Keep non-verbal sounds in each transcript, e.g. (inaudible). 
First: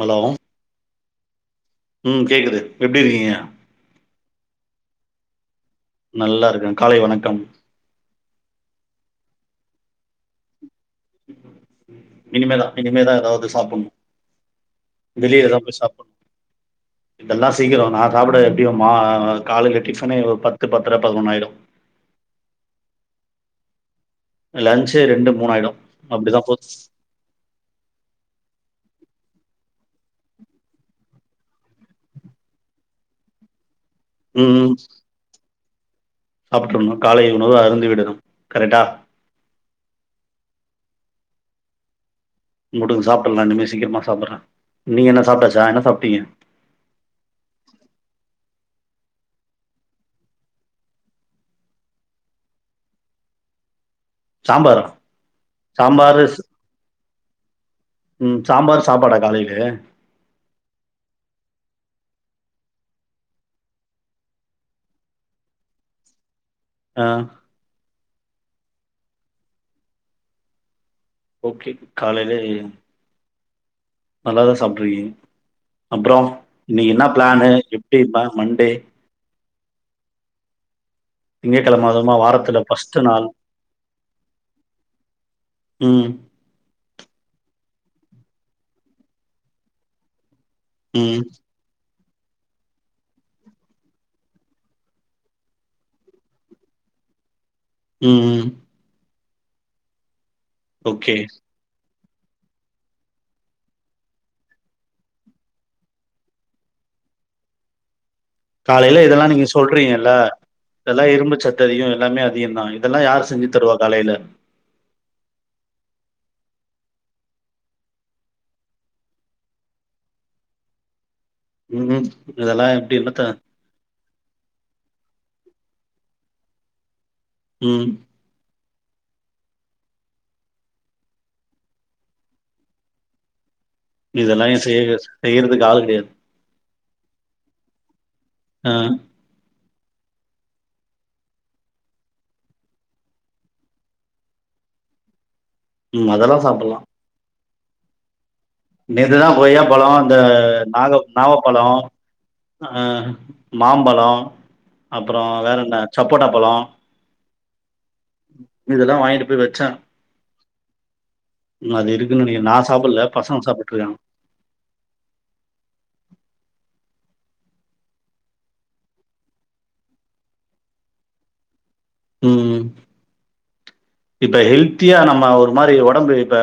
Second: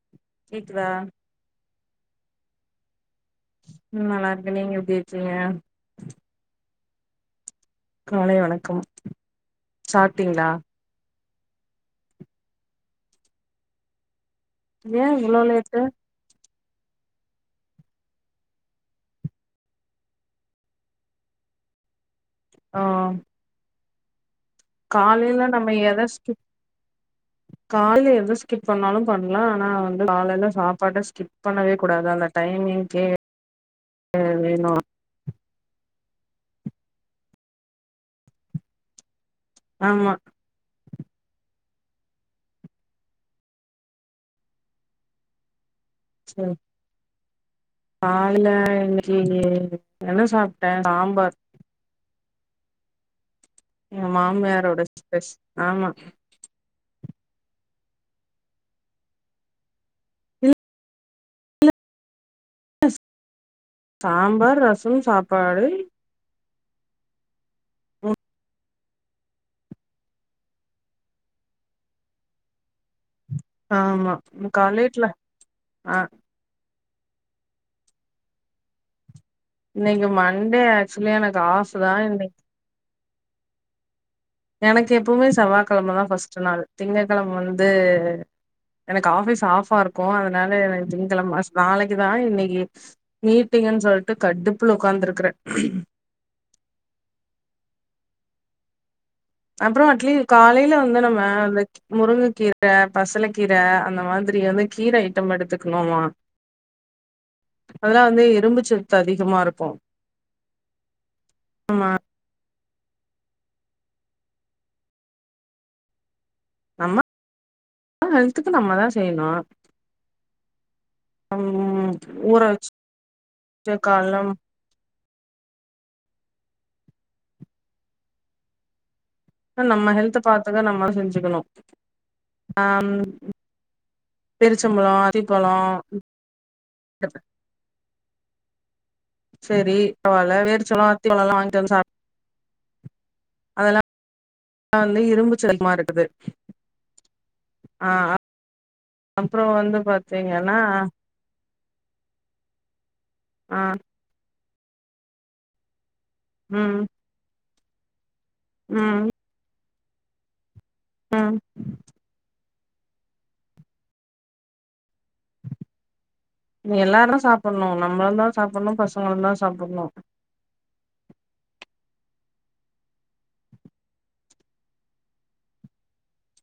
Hello கேக்குதா ம் கேக்குது எப்டி இருக்கீங்க ம் நல்லா இருக்க நீங்க எப்டி சிங்க நல்லா இருக்கே காலை வணக்கம் காலை வணக்கம், சாப்ட்டிங்ளா இனிமேதா இனிமேதா ஏதாவது சாப்புட்ணு ஏ இவ்ளோ வெளிலதா போய் லேட்டு சாப்புட்ணு இதெல்லா சீக்கிரோ நா சாப்ட எப்டியு மா காலைல டிபன்னே பத்து பத்தர பதினொண்ணாயிடு ஆ லன்ச்சு ரெண்டு காலைல மூணு நம்ம ஆயிடு எத ஸ்கிப் அப்டிதா போது காலைல எத ஸ்கிப் பண்ணாலு பண்ணலா ஆனா வந்து காலைல சாப்பாட்ட ஸ்கிப் பண்ணவே கூடாது அந்த டைமிங்க்கே வேணு ம் சாப்ட்டுற்ணு காலை உணவு அருந்தி விடணு கரெக்டா ஆமா வுடுங்க சாப்டுற்லா இனிமே சீக்கிரமா சாப்புட்ற நீங்க என்ன சாப்ட்டாச்சா என்ன சாப் சேரி கால்ல இன்னைக்கி என்ன சாப்ட்ட சாம்பார் எ மாமியாரோட சாம்பாரா ஸ்பெஷ் ஆமா சாம்பாரு ம் சாம்பார் சாப்பாடா காலைலே இல் ஸ் சாம்பார் ரசம் சாப்பாடு ஆ ஓ ஓகே காலைல ஆமா நல்லாதா காலேஜ்ல சாப்ட்ருக்கீங்க ஆஹ் அப்புறோ இன்னைக்கு என்ன பிளானு எப்டி மண்டே இன்னைக்கு மண்டே ஆ திங்க கிழமை அதுவுமா வாரத்துல பஸ் ட் நாள் எனக்கு எப்பவுமே செவ்வா கிழம தான் ம் ஃபர்ஸ்ட் நாள் திங்க கிழமை வந்து எனக்கு ஆபிஸ் ஆஃபா இருக்கும் ம் (unintelligible) தான் இன்னைக்கு மீட்டிங்கன் சொல்லிட்டு கடுப்புல உக்காந்துருக்கறேன் உம் ம் அப்புறம் அட்லீ காலையில வந்து ஓகே நம்ம அந்த முருங்க கீரை பசல கீரை அந்த மாதிரி வந்து கீரை ஐட்டம் எடுத்துக்கணுமா அதா காலையில இதெல்லாம் நீங்க சொல்றீங்கல்ல இதெல்லாம் இரும்பு சத்து ஆமா அதிகம் எல்லாமே அதிகம் தான் அதெல்லாம் யார் செஞ்சு தருவா காலையில நம்ம ஹெல்த்துக்கு நம்ம தான் செய்யணும் உம் ம் ஊற இதெல்லா எப்டி என்னத்த (inaudible) காலம் உம் நம்ம ஹெல்த் பாத்துக்க நம்ம செஞ்சுக்கணும் ஆம் இதெல்லாம் ஏ செய்ய செய்யறதுக்கு ஆள் கிடையாது ஆ ஆஹ் சரி பரவால (inaudible) வாங்கிட்ட சா அதெல்லாம் வந்து இரும்பு ச உம் அதெல்லாம் சாப்பிடலாம் ஆஹ் நேத்து தான் கொய்யா பழம் அந்த பாத்தீங்கன்னா நாக நாவ பழம் ஆஹ் ஆ மாம்பழம் அப்புறம் வேறன்ன சப்போட்டா பழம் ம் இதெல்லாம் ம் வாங்கிட்டு போய் வச்சேன் ம் அது இருக்குன்னு நாச சபல்ல பசங்க சா பட்டு நீ எல்லாரும் சாப்பிடணும் நம்மளும் தான் சாப்பிடணும் பசங்களும் தான் சாப்பிடணும் உம்ஹ் இப்ப ஹெல்த்தியா நம்ம ஒரு மாதிரி உடம்பு இப்ப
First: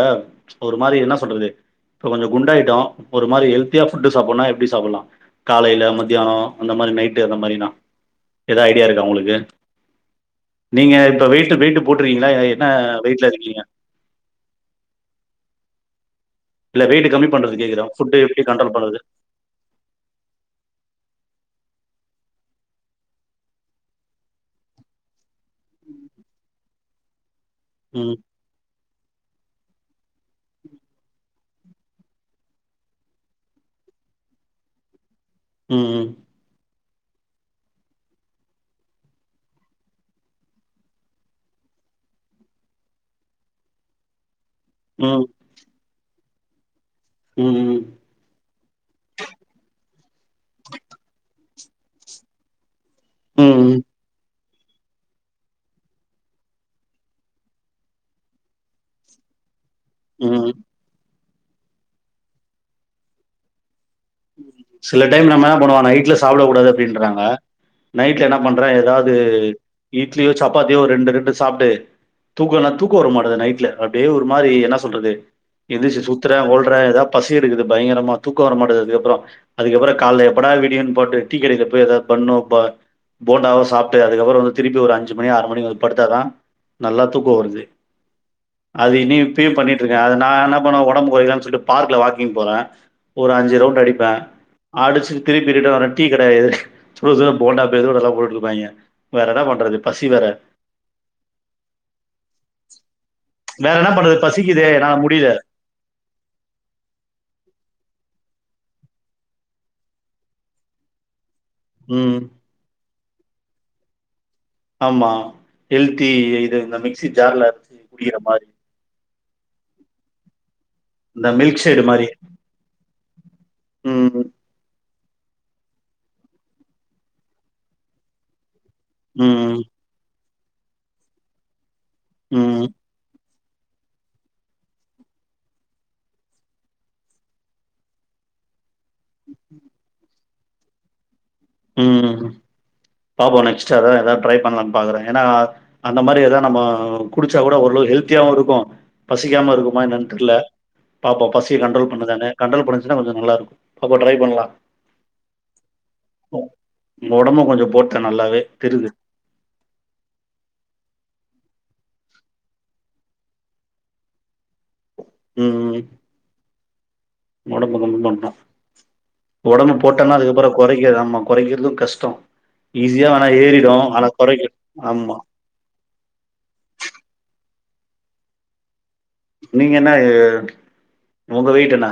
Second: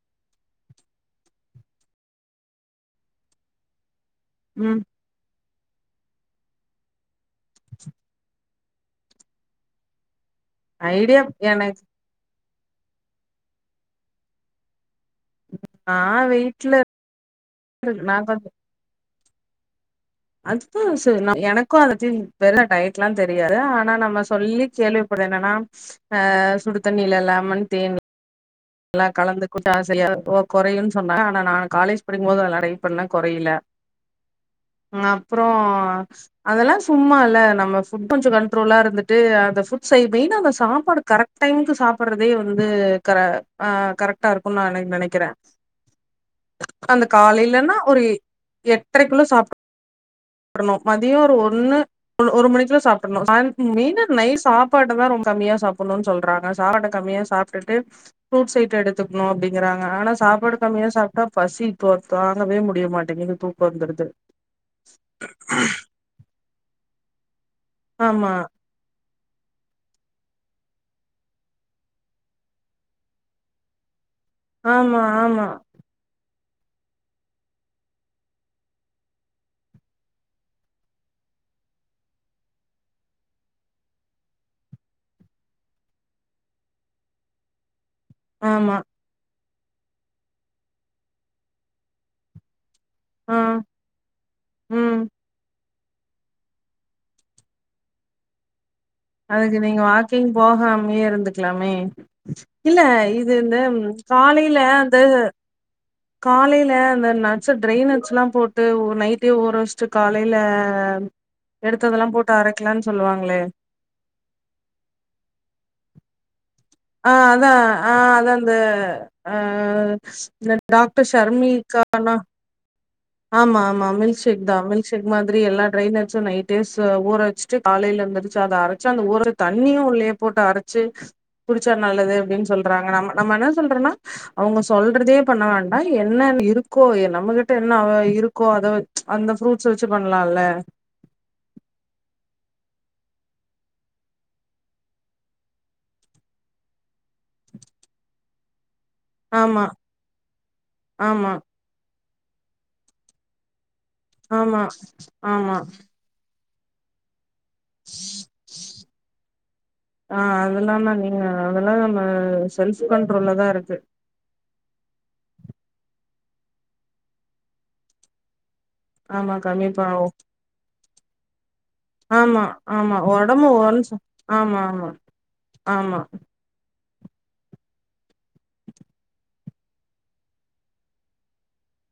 ஒரு மாதிரி என்ன சொல்றது இப்ப கொஞ்ச குண்டாயிட்டோ ஒரு மாதிரி ஹெல்த்தியா ஃபுட்டு சாப்படுனா எப்படி ம் சாப்பிடலாம் காலையில மத்தியானம் அந்த மாதிரி நைட் அந்த மாதிரினா எதா ஐடியா இருக்கா உங்களுக்கு நீங்க ஐடியா இப்ப வெயிட்டு வெயிட்டு எனக்கு போட்டுருகீங்க என்ன வெய்ட்ல இருக்கீங்க நா வெய்ட் இல்ல வெயிட் கம்மி பண்றது கேக்குற ஃபுட்டு எப்டி கண்ட்ரோல் பண்றது அதுதான் சார் எனக்கு (unintelligible) டயட்லாம் தெரியாது ஆனா நம்ம சொல்லி கேள்விப்படுறது என்னன்னா அஹ் சுடு தண்ணிலல்லா மன் தேன் ம். எல்லாம் கலந்து கூ ஆசா ஓ குறையுன் சொன்னா ஆனா நா காலேஜ் படிக்கும்போது அத நெறைய பண்ண குறைல அஹ் அப்றம் ம். அதெல்லா சும்மா இல்லை நம்ம ஃபுட் கொஞ்சம் கண்ட்ரோலாக இருந்துட்டு அந்த ஃபுட் செய்ய மெயின் அந்த சாப்பாடு கரெக்ட் டைமுக்கு சாப்பிட்றதே வந்து க ஆஹ் கரெக்டா இருக்கு நான் ந ம். நினைக்கிறேன் அந்த ம். காலையிலன்னா ம். ஒரு எட்டரைக்குள்ளோ சாப்ட் றணும் மதியம் ஒரு ஒன்னு ஒரு மணிக்குல சாப் ம். சாய்ந் ம். மெயினா நைட் சாப் சாப்பாட்டை தான் ரொம்ப கம்மியா சாப்பிடணும்னு சொல்றாங்க சாப்பட்ட கம்மியா சாப்ட்டுட்டு ப்ருட்ஸ் அயிட்டம் எடுத்துக்கணும் அப்படி கிறாங்கா ஆனா ம். சாப்பாடு கம்மியா சாப் பசி தோ தாங்கவே முடிய மாட்டேங்கது தூக்கம் வந்துடுது சில டைம் நம்ம என்ன பண்ணுவோ நைட்ல சாப்பிட கூடாது அப்படின்றாங்க நைட்ல ஆமா என்ன பண்றன் ஏதாவது இட்லியோ சப்பாத்தியோ ரெண்டு ரெண்டு சாப்பிட்டு தூக்கனா தூக்க வர மாட்டேது நைட்ல பே ஒரு மாதிரி என்ன ஆமா சொல்றது ஆமா எந்திரிச் சுத் நிக்குறன் ஓடுறன் ஏதாவ பசி எடுக்கு பயங்கரமா தூக்கம் வரமாட்டது அப்புறம் அதுக்கப்புறம் கால எப்படா விடியன் பாட்டு டீ கடைல போய் ஏதாவது பன்னு போண்டாவா சாப்பிட்டு அதுக்கப்புறம் வந்து திருப்பி ஒரு அஞ்சு மணி ஆறு மணிக்கு வந்து படுத்தாதான் நல்லா தூக்கம் வருது ஆமா அது இனி ஃபீல் பண்ணிட்ருக்கேன் அது நான் என்ன பண்ணே உடம்பு கொறைக்லானு சொல்ட்டு பார்க்ல வாக்கிங் போறேன் ஒரு ஆ அஞ்சு ரவுண்ட் அடி ம் அடிச்சு திருப்பிட் இங்க ஒரு டீ கெடையாது சுட சுட போண்டா மெது வடலா போட்ருப்பாங்க அதுக்கு நீங்க வாக்கிங் போகாமே இருந்துக்கலாமே இல்ல இது இந்த வேற என்ன பண்றது? காலைல பசிக்குதே! அந்த என்னால முடியல. காலைல அந்த நட்சு ட்ரைனட்சுலா போட் இத நைட்டே ஊற வெச்ட்டு காலைல எடுத்ததெல்லா ம். போட்டு அரைக்கலாம்னு சொல்லுவாங்க ங்களே ஆமா ஹெல்த்தி இது இந்த மிக்ஸி ஆ ஜார்ல அதா அரைச்சு ஆ குடிக்கிற மாரி. அதாந்த ஆ (unintelligible) டாக்டர் இந்த ஷர்மி மில்க் ஷேடு மாரி. இருக்காங்கனா ஆமா ஆமா ம், மில்க்ஷேக் தா மில்க் மில்க் ஷேக் மாதிரி எல்லா ட்ரை நட்ஸோ நைட்டே ச ஊற வெச்சுட்டு காலைல எந்திரிச்சு அத அர ச அந்த ஊற ம், தண்ணியு உள்ளையேப் போட்டு அரைச்சு குடிச் சா நல்லது அப்படினு ம், சொல்றாங்க நம்ம நம்ம சொல்றன்னா அவுங்க சொல்றதே பண்ண வேண்டா என்ன இருக்கோ நம்மகிட்ட என்ன அவ இருக்கோ அத வெச் அந்த ஃரூட்ஸ் வெச்சு பண் பண்லால ம் பாப்போ நெக்ஸ்டா எதாவது ட்ரை பண்ணலாம்னு பாக்குற ஏன்னா அந்த மாதிரி ஏதாவ நம்ம குடிச்சா கூட ஒருளவு ஹெல்த்தியாவு இருக்கோ பசிக்காம ஆமா இருக்குமா என்னன்னு தெர்ல பாப்போ ஆமா பசிய கண்ட்ரோல் உண்ம தானே கண்ட்ரோல் பண்ணுச்சுனா கொஞ்சோ நல்லா இருக் ஆமா ஆமா உங்க ஒடம்பும் கொஞ்சோ போட்ட நல்லாவே தெறுது அதெல்லா நம்ம செல்ஃப் கண்ட்ரோல்ல தா இருக்கு ம் உங்க ஒடம்ப கம்மி பண்ணோ ஆமா கம்மி ஒடம்பு ப போட்டோம்னா அதுக்கப்புறோ கொறைக்கறது ஆமா கொறைக்கறது கஷ்டோ ஆமா ஆமா ஈஸியா வேனா ஒடம்பு ஏறிடோ ஒன்ஸ் ஆனா ஆமா கொறைக்கனும் ஆமா ஆமா நீங்க என்ன உங்க வெய்ட்டு என்ன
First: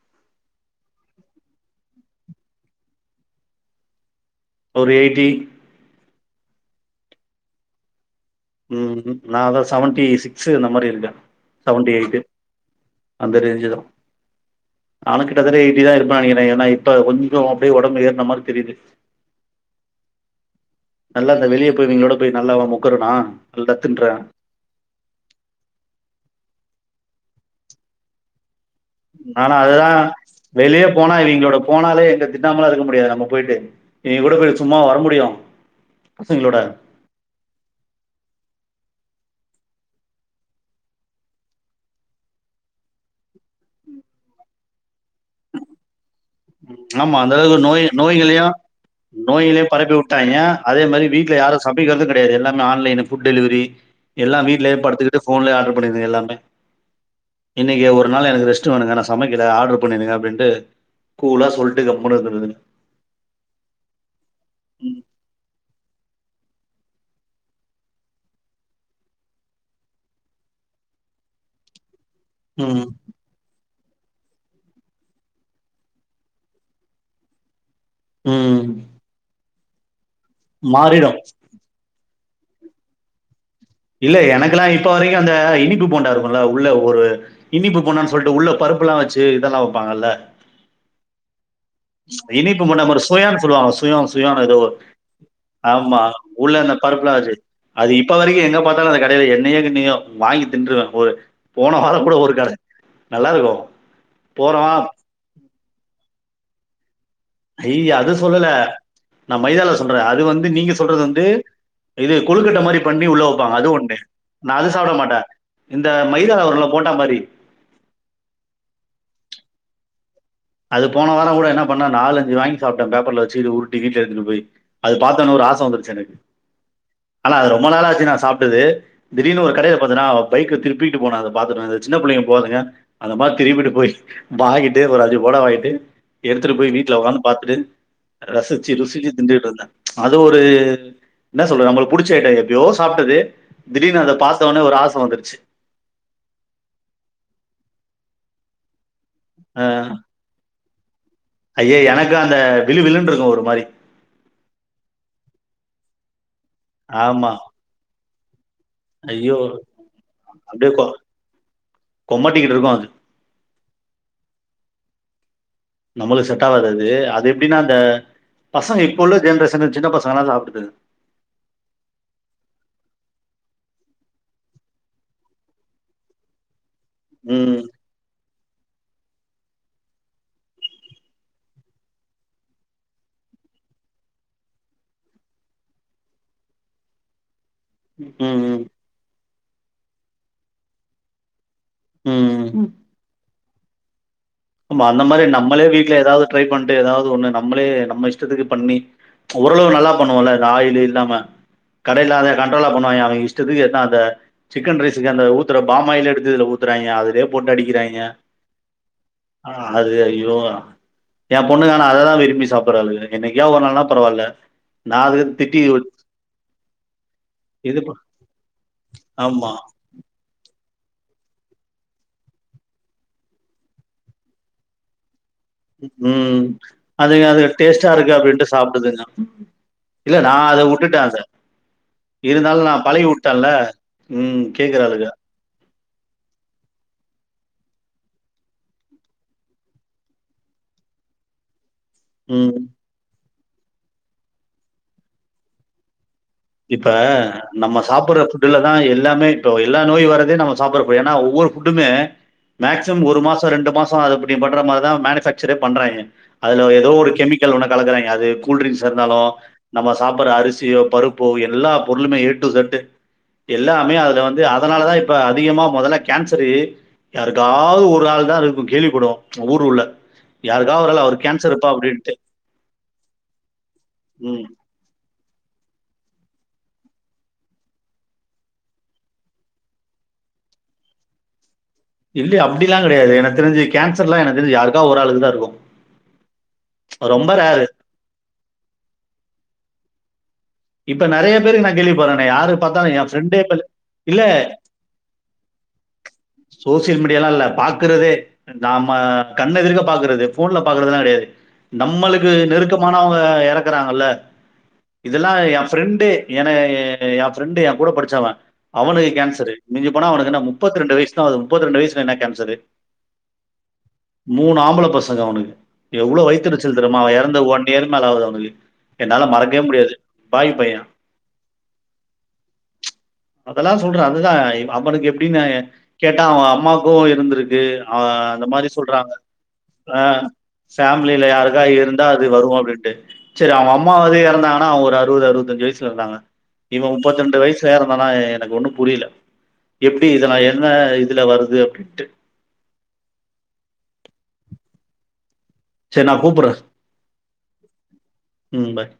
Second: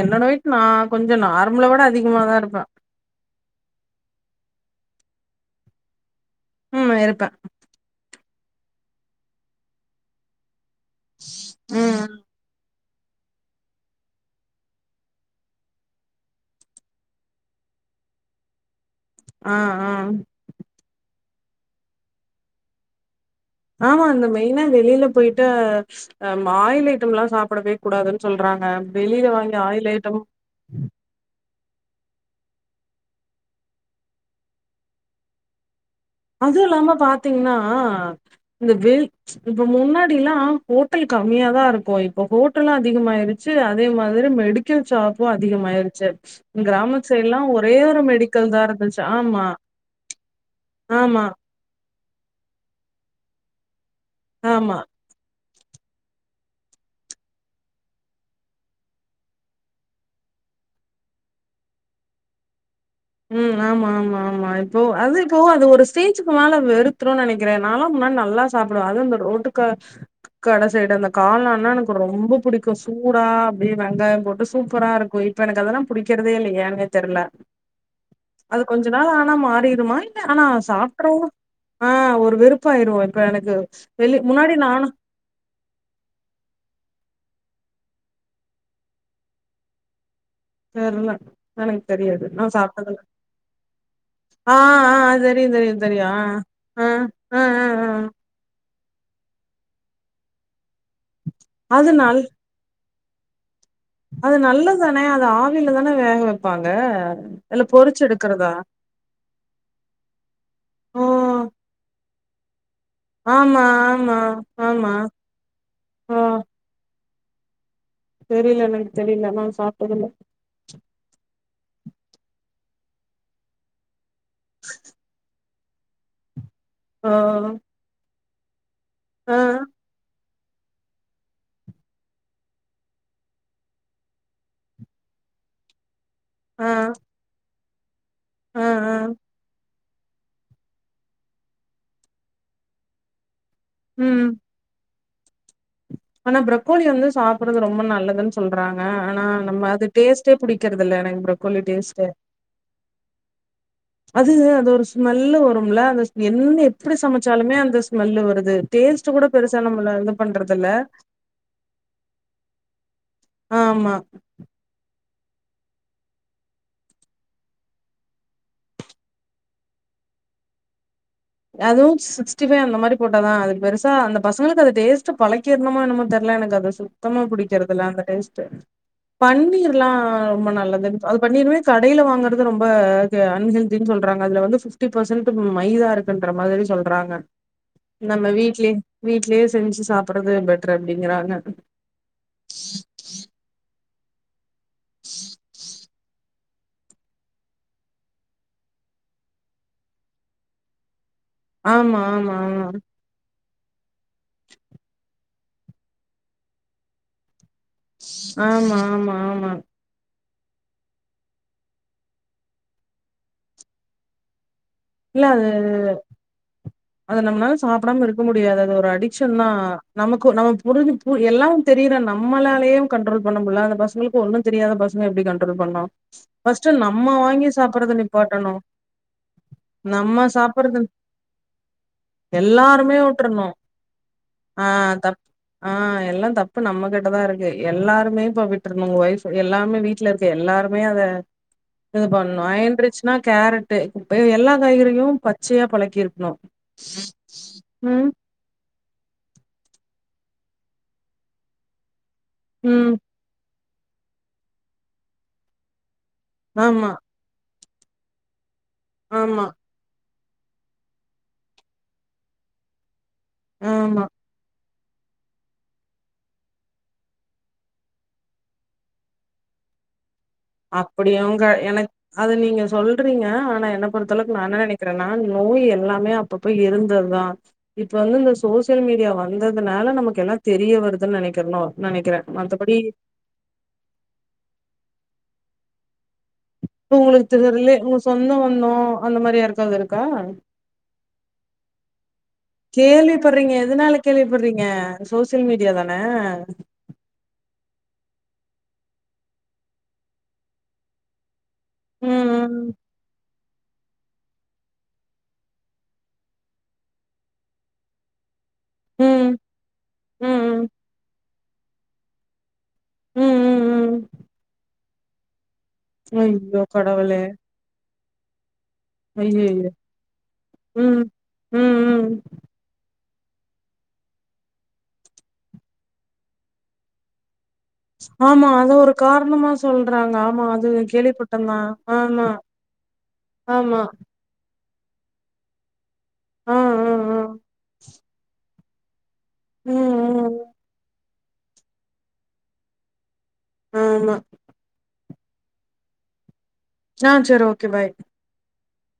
என்னோடா வெயிட் நா கொஞ்சோ நார்மல விட அதிகமாதா இருப்பே ஒரு எய்ட்டி ம் இருப்பே ம் நான் அதா செவேன்ட்டி சிக்ஸு இது மாரி இருக்க செவன்டி ம் எய்ட்டு அந்த ரேஞ்சு தான் ஆனக்கிட்டதட்ட ஏயிட்டி தான் இருப்ப ஏன்னா இப்ப கொஞ்சோ அப்டியே ஒடம்பு ஏறன மாதிரி தெரியுது ஆஹ் ஆஹ் நல்லா இந்த வெளிய போய்வங்களோட போய் நல்லா மொக்குருனா ஆமா அந்த மெயினா வெளில போயிட்டு அஹ் அயில் (unintelligible) எல்லாம் சாப்டவே கூடாது சொல்றாங்க வெளில ஆனா வாங்கி ஆயில் அதுதான் ஐட்டம் வெளியே போனா இவங்களோட போனாலே எங்க திட்டாமலா இருக்க முடியாது நம்ம போயிட்டு நீ கூட கொ சும்மா வர முடியு பசங்களோட அதுவு இல்லாம பாத்தீங்கன்னா இந்த வெயில் இப்ப முன்னாடிலா ஹோட்டல் கம்மியாதான் இருக்கு இப்ப ஹோட்டலும் அதிகமாயிருச்சு அதே மாதிரி மெடிக்கல் ஷாப்பும் அதிகமாய்ட்டிச்சு ஆமா அந்த அளவுக்கு நோய் மெடிக்கல் நோய்களையும் தா இருந்துச்சு ஆமா நோயிலு பரப்பி விட்டாய்ங்க அதேமாதிர ஆமா வீட்ல யாரு சமைக்கிறதும் கிடையாது எல்லாமே ஆன்லை பொட் டெலிவரி எல்லாம் ஆமா வீட்டிலேயே படுத்துக்கிட்டு போன்ல யே ஆர்டர் (unintelligible) எல்லாமே இன்னைக்கு ஒரு நாள் எனக்கு ரெஸ்ட் வேணுங்க நா சமைக்கல ஆடர் பண்ணிருங்க அப்டின்னு கூலா சொல்ட்டு கம்முனு இருந்துருது ம் ஆமா ஆமா ஆமா இப்போ அது இப்பவும் அது ஒரு ஸ்டேஜுக்கு மேல வெறுத்துரு நெனைக்கிறே நாலா நல்லா சாப்பிடுவே அது அந்த ரோட்டு கட கட சைடு அந்த காளான் ல ரொம்ப பிடிக்கூ ம் சூடா அப்டியே வெங்காயம் போட்டு சூப்பரா இருக்கூஇப்ப எனக்கு அதெல்லா பிடிக்கிறதே இல்ல என்னே தெர்ல அது ம் கொஞ்சோ நாள் ஆனா மாறி (unintelligible) துமா ஆனா சாப்டறோ மாறிடும் ஆஹ் ஒரு வெறுப்பாயிரோ இப்ப எனக்கு வெளி இல்ல முன்னாடி எனக்குல்லா இப்ப நானும் வரைக்கு அந்த இனிப்பு போண்டா இருக்கும்ல உள்ள ஒரு இன்னிப்பு போண்டா சொல்லிட்டு உள்ள பருப்பு எல்லா வச்சு இதெல்லா வப்பாங்கல்ல தெர்ல எனக்கு தெரியாது நான் இனிப்பு போண்டா சாப்பிட்டத்துல மாதிரி சுயான்னு சொல்லுவாங்க சுயம் சுயம் ஏதோ ஆஹ் ஆஹ் தெரியு தெரியு ஆமா தெரியு ஆஹ் உள்ள ஆஹ்ஹ்ஹ பார்த்தாலு அந்த கடையில என்ன இன்னயோ வாங்கி தின்றுவே ஒரு போன அது வாரம் நல் கூட ஒரு கட நல்லா இருக்கூ அது நல்லதுதான அது ஆவில தான வேக வப் பாங்க ஐயய அத சொல்லல நா மைதால சொல்றே. அது வந்து நீங்க சொல்றது வந்து ஓ! இது கொழுக்கட்ட மாரி பண்ணி உள்ள வப்பாங்க. ஆமா, அது ஒண்ணு ஆமா, நா அது ஆமா. சாப்ட மாட்ட. இந்த மைதாவருல போண்டா மாரி தெரில எனக்கு தெரில நா சாப்ட்டதில்ல அது போன வாரங்கூட என்ன பண்ண நாலஞ்சு வாங்கி சாப்ட பேப்பர்ல வச்சுகிட்டு உருட்டிகிர் டி எடுத்துட்டு போய் அது பார்த்தன ஒரு ஆச ஆ வந்திருச்சு சென்னை ஓ! ஆனா அது ரொம்ப நாளாச்சு நா சாப் ட்டது ஆ, திடிர்னு ஒரு கடையில பாத்தனா பைக்க திருப்பிட்டு போன அத பாத்துட்டு வந்து சின்ன புள்ளைங்க போவாதுங்க அந்த மாரி திரும்பிட்டு போயி வாங்கிட்டு ஒரு அஞ் பொடவ வாங்கிட்டு எடுத்துட்டு ஆ, போயி வீட்ல ஒக்காந்து பாத்துட்டு ஆ, ரசிச்சு ஆ. ருசிச்சு திண்டறுத்துதா அது ஒரு என்ன சொல்ல நம்மளுக்கு புடிச்ச ஐட்டோ எப்பயோ சாப்ட்டது திடீர்னு அத ம். பாத்த ஒடனே ஒரு ஆச வந்துரு ச்சு ஆனா ப்ரோக்கோலி வந்து சாப்பறது ரொம்ப நல்லதுன்னு சொல்றாங்க ஆனா நம்ம அது டேஸ்ட்டே புடிக் விக்கருத்தில்ல ஆனா எனக் ஐய்யய்யே எனக்கு அந்த விழு விழுன்றது ஒரு மாரி அது அது ஒரு ஸ்மெல்லு வரும்ல அந்த ஸ் என்ன எப்பிடி ஆமா. சமச்சாலுமே அந்த ஸ் ஸ்மெல்லு வருது டேஸ்ட்டு கூட ஐயோ! பெருசா நம்மள இது பண்றதில்ல. அப்படியே கொ கொமட்டிக்கிட்டு இருக்கு அது ஆமா நம்மள்க்கு செட்டாவாது அது. அது எப்டீனா அந்த பசங்க இப்ப உள்ள ஜென்ரேஷனு சின்ன பசங்கெல்லா சாப்ட்ருது அதுவு சிக்ஸ்டி ஃபை அந்த மாரி போட்டாதா. அதுக்கு பெருசா அந்த பசங்களுக்கு அத டேஸ்ட் பழக்கீர்ணுமோ என்னமோ தெர்ல எனக்கு அது சுத் த்தமா ம். புடிக்கறதில்ல அந்த டேஸ் ட்டு பன்னீர்லா ரொம்ப நல்லதுனு. அது பன்னீர்மே கடைல வாங்கறது ரொம்ப கெ அன்ஹெல்தீனு சொல்றாங்க. அதுல வந்து ஃபிஃப்டீ பர்சன்டு மைதா இருக் குன்ற மாதிரி சொல்றாங்க. ம், நம்ம ம். வீட்லே வீட்லே செஞ்சி சாப்புட்றது பெட்ரு அப்டீங்றாங்க. ம்ம் ஆமா அந்த மாரி நம்மளே வீ ட்ல ஏதாவது ட்ரை பண்ணிட்டு ஏதாவது ஒண்ணு நம்மளே நம்ம இஷ்டத்துக்கு பண்ணி ஓரளவு நல்லா பண்ணுவோம்ல்ல இந்த ஆயிலு இல்லாம ஆமா கடைல அவங்க ஆமா ஆமா கண்ட்ரோலா பண்ணுவாங்க அவங்க இஷ் இஷ்டத்துக்கு என்னா அந்த சிக்கன் ரைஸக்கு அந்த ஊத்துற பாயில்லே எடுத்து இதுல ஊத்துறங்க அதுேலே போட்டு அடி ஆமா ஆமா ஆமா ஆ அது ஏ பொண்ணுங்கானா அததான் விரும்பி சாப்பிடடுறாளுக என்னைக்கொ ஒரு நாள்னா பரவால்ல நா இல்ல அதுக்கு அது திட்டி அது நம்மளால இது சாப்டாம இருக்க முடியாது அது ஒரு அடிக்ஷன் ஆமா தான் நமக்கும் நம்ம முரு எல்லாம் தெரியும் நம்மாலேய கண்ட்ரோல் பண்ண முடியல அந்த பசங்களுக்கு ஒன்னும் தெரியாத பசங்க எப்படி கன்ட்ரோ ம் அதுங்க அது டேஸ்ட்டா சாப்பறத இருக்கு அப்படின்ட்டு நிப்பாட்டணு சாப்பிடுதுங்க இல்ல நம்ம நான் அத சாப்பறது உட்டுட்டேன் அத இருந்தாலும் நான் எல்லாருமே பழகி உட்ரணு வுட்டேன்ல ம் ஆ கேக்குராளுக தப் ஆ எல்லாம் தப்பு நம்மகிட்டதான் இருக்கு எல்லாருமே இப்ப விட்டுருனும் உங்க ஒய்ஃப் எல்லாமே வீட்டுல இருக்கு எல்லாருமே அதை இது பண்ணும் ம் ஆயன்றிச்னா கேரட்டு எல்லா காய்கறியும் பச்சையா பழக்கிருக் இப்ப நம்ம சாப்பிடுற புட்டு்ல தான் எல்லாமே இப்ப எல்லா நோய் வர நம்ம சாப்பிடறோா ஒவ்வொரு புட்டுமே ம் மேக்சிம்மம் ஒரு மாசம் ரெண்டு மாசம் சம் அப்படி பண்ற மாரிதான் மேனுபக்சரெய் பண்றாங்க அதுல ஏதோ ஆமா ஒரு கெமிக்கல் உனக்கு கலகறேங்க அது கூள்டிரிங்க்ஸ்ஹ் இருந்தாலும் ஆமா நம்ம சாப்பிடற அரிசியோ பருப்பு இப்போ எல்லா பொருளுமே ஏட்டு செட்டு எல்லாமே ஆமா அதுல வந்து அதனால தான் இப்ப அதிகமா முதல்ல கேன்சரு யாருக்காவது ஒரு ஆள் தான் இருக்கும் கேள்வி படுவோம் ஊரு உள்ள யாருக்காவது ஒரு ஆள் அப்படி அவருக்கு உங்க கேன்சர் இருப்பா என அப்படின்ட்டு அது நீங்க சொல்றீங்க ஆனா என்ன பொறுத்தளவுக்கு நான் ம் என்ன நினைக்கிறேன்னா நோய் எல்ல எல்லாமே அப்பப்ப இருந்தது தான் இப்ப வந்து இந்த சோசியல் மீடியா வந்ததுனால நமக்கு எல்லாம் தெரிய வருதுன்னு நினைக்கிரனோ இல்ல அப்படிலாம் கிடையாது எனக்கு தெரிஞ்சுேன்ர்லாம் எனக்கு தெரிஞ்சு யாருக்காது ஒரு ஆளுக்குதான் இருக்கும் உங்களுக்கு ரொம்ப ரேரு தெிருரலே உங்க சொந்த வந்தோம் அந்த மாரி யாருக்காவது இருக்கா இப்ப நறைய பேருக்கு நான் கேள்விப்பட்றேனே யாருக்கு பார்த்தலு என் கேள்விப்பட்றீங்க பிரண்ட எதனால இல்ல கேள்விப்பட்றீங்க சோசியல் மீடியா தான சோசியல் மீடியல இல்ல பாக் க்குறதே நாம கண்ண எத்ர்க பாக்குறது போன்ல பாக்குறதுெல்லாம் கிடையாது நம்மளுக்கு ம் நெருக்கமானவங்க எறக் ருக்கறாங்கல்ல இது இதெல்லாம் என் ஃப்ரெண்டு என என் ஃப்ரெண்டு என் கூட படிச்சவன் ம் அவனுக்கு ம் கேன்சரு மிஞ்சி போனா அவனுக்கு என்ன ம் முப்பத்தி ரெண்டு வயசு அது முப்பத்தரெண்டு வயுசல என்ன கேன்சரு ம் ம் ம் மூணு ஆம்பளை பச ங்க உனக்கு ம் எவ்ளோ வைத் ஐயோ தெரிச்சல் தெரிமா அவன் கடவுளே இறந்த ஒன் இயர் நளாவது அவனுக்கு என்னால மறக்கவே முடியாது பாவி பையன். உம் உம் உம் ச் அதல்லாம் சொல்றேன் அதுதான் அவனுக்கு எப்டின்னு கேட்டா அவன் அம்மாக்கும் இருந்திருக்கு து ஆஹ் அந்த ஆமா மாரி அத ஒரு சொல்றாங்க காரணமா சொல்றாங்க ஆஹ் ஆமா அது ஃமேமில கேள்விப்பட்டந்தா யாருக்கா இருந்தா ஆமா அது வரும் அப்டின்ட்டு சரி அவ ஆமா அம்மாவது இறந்தா நா ஒராள் அறுவது அறுவத்தஞ்சு வயசு கு இருந்தாங்க ஆ இவன் ஆ ஆ முப்பத்தி ரெண்டு வயசுல இறந்தானா எனக்கு ஒண்ணு புரில ம் எப்டி இதல்லாம் ம் என்ன இதுல வருது அப்டின்ட்டு ஆமா செர் நா கூப்பற்றேன் ஆஹ் சரி ஓகே பாய் ம் பாய்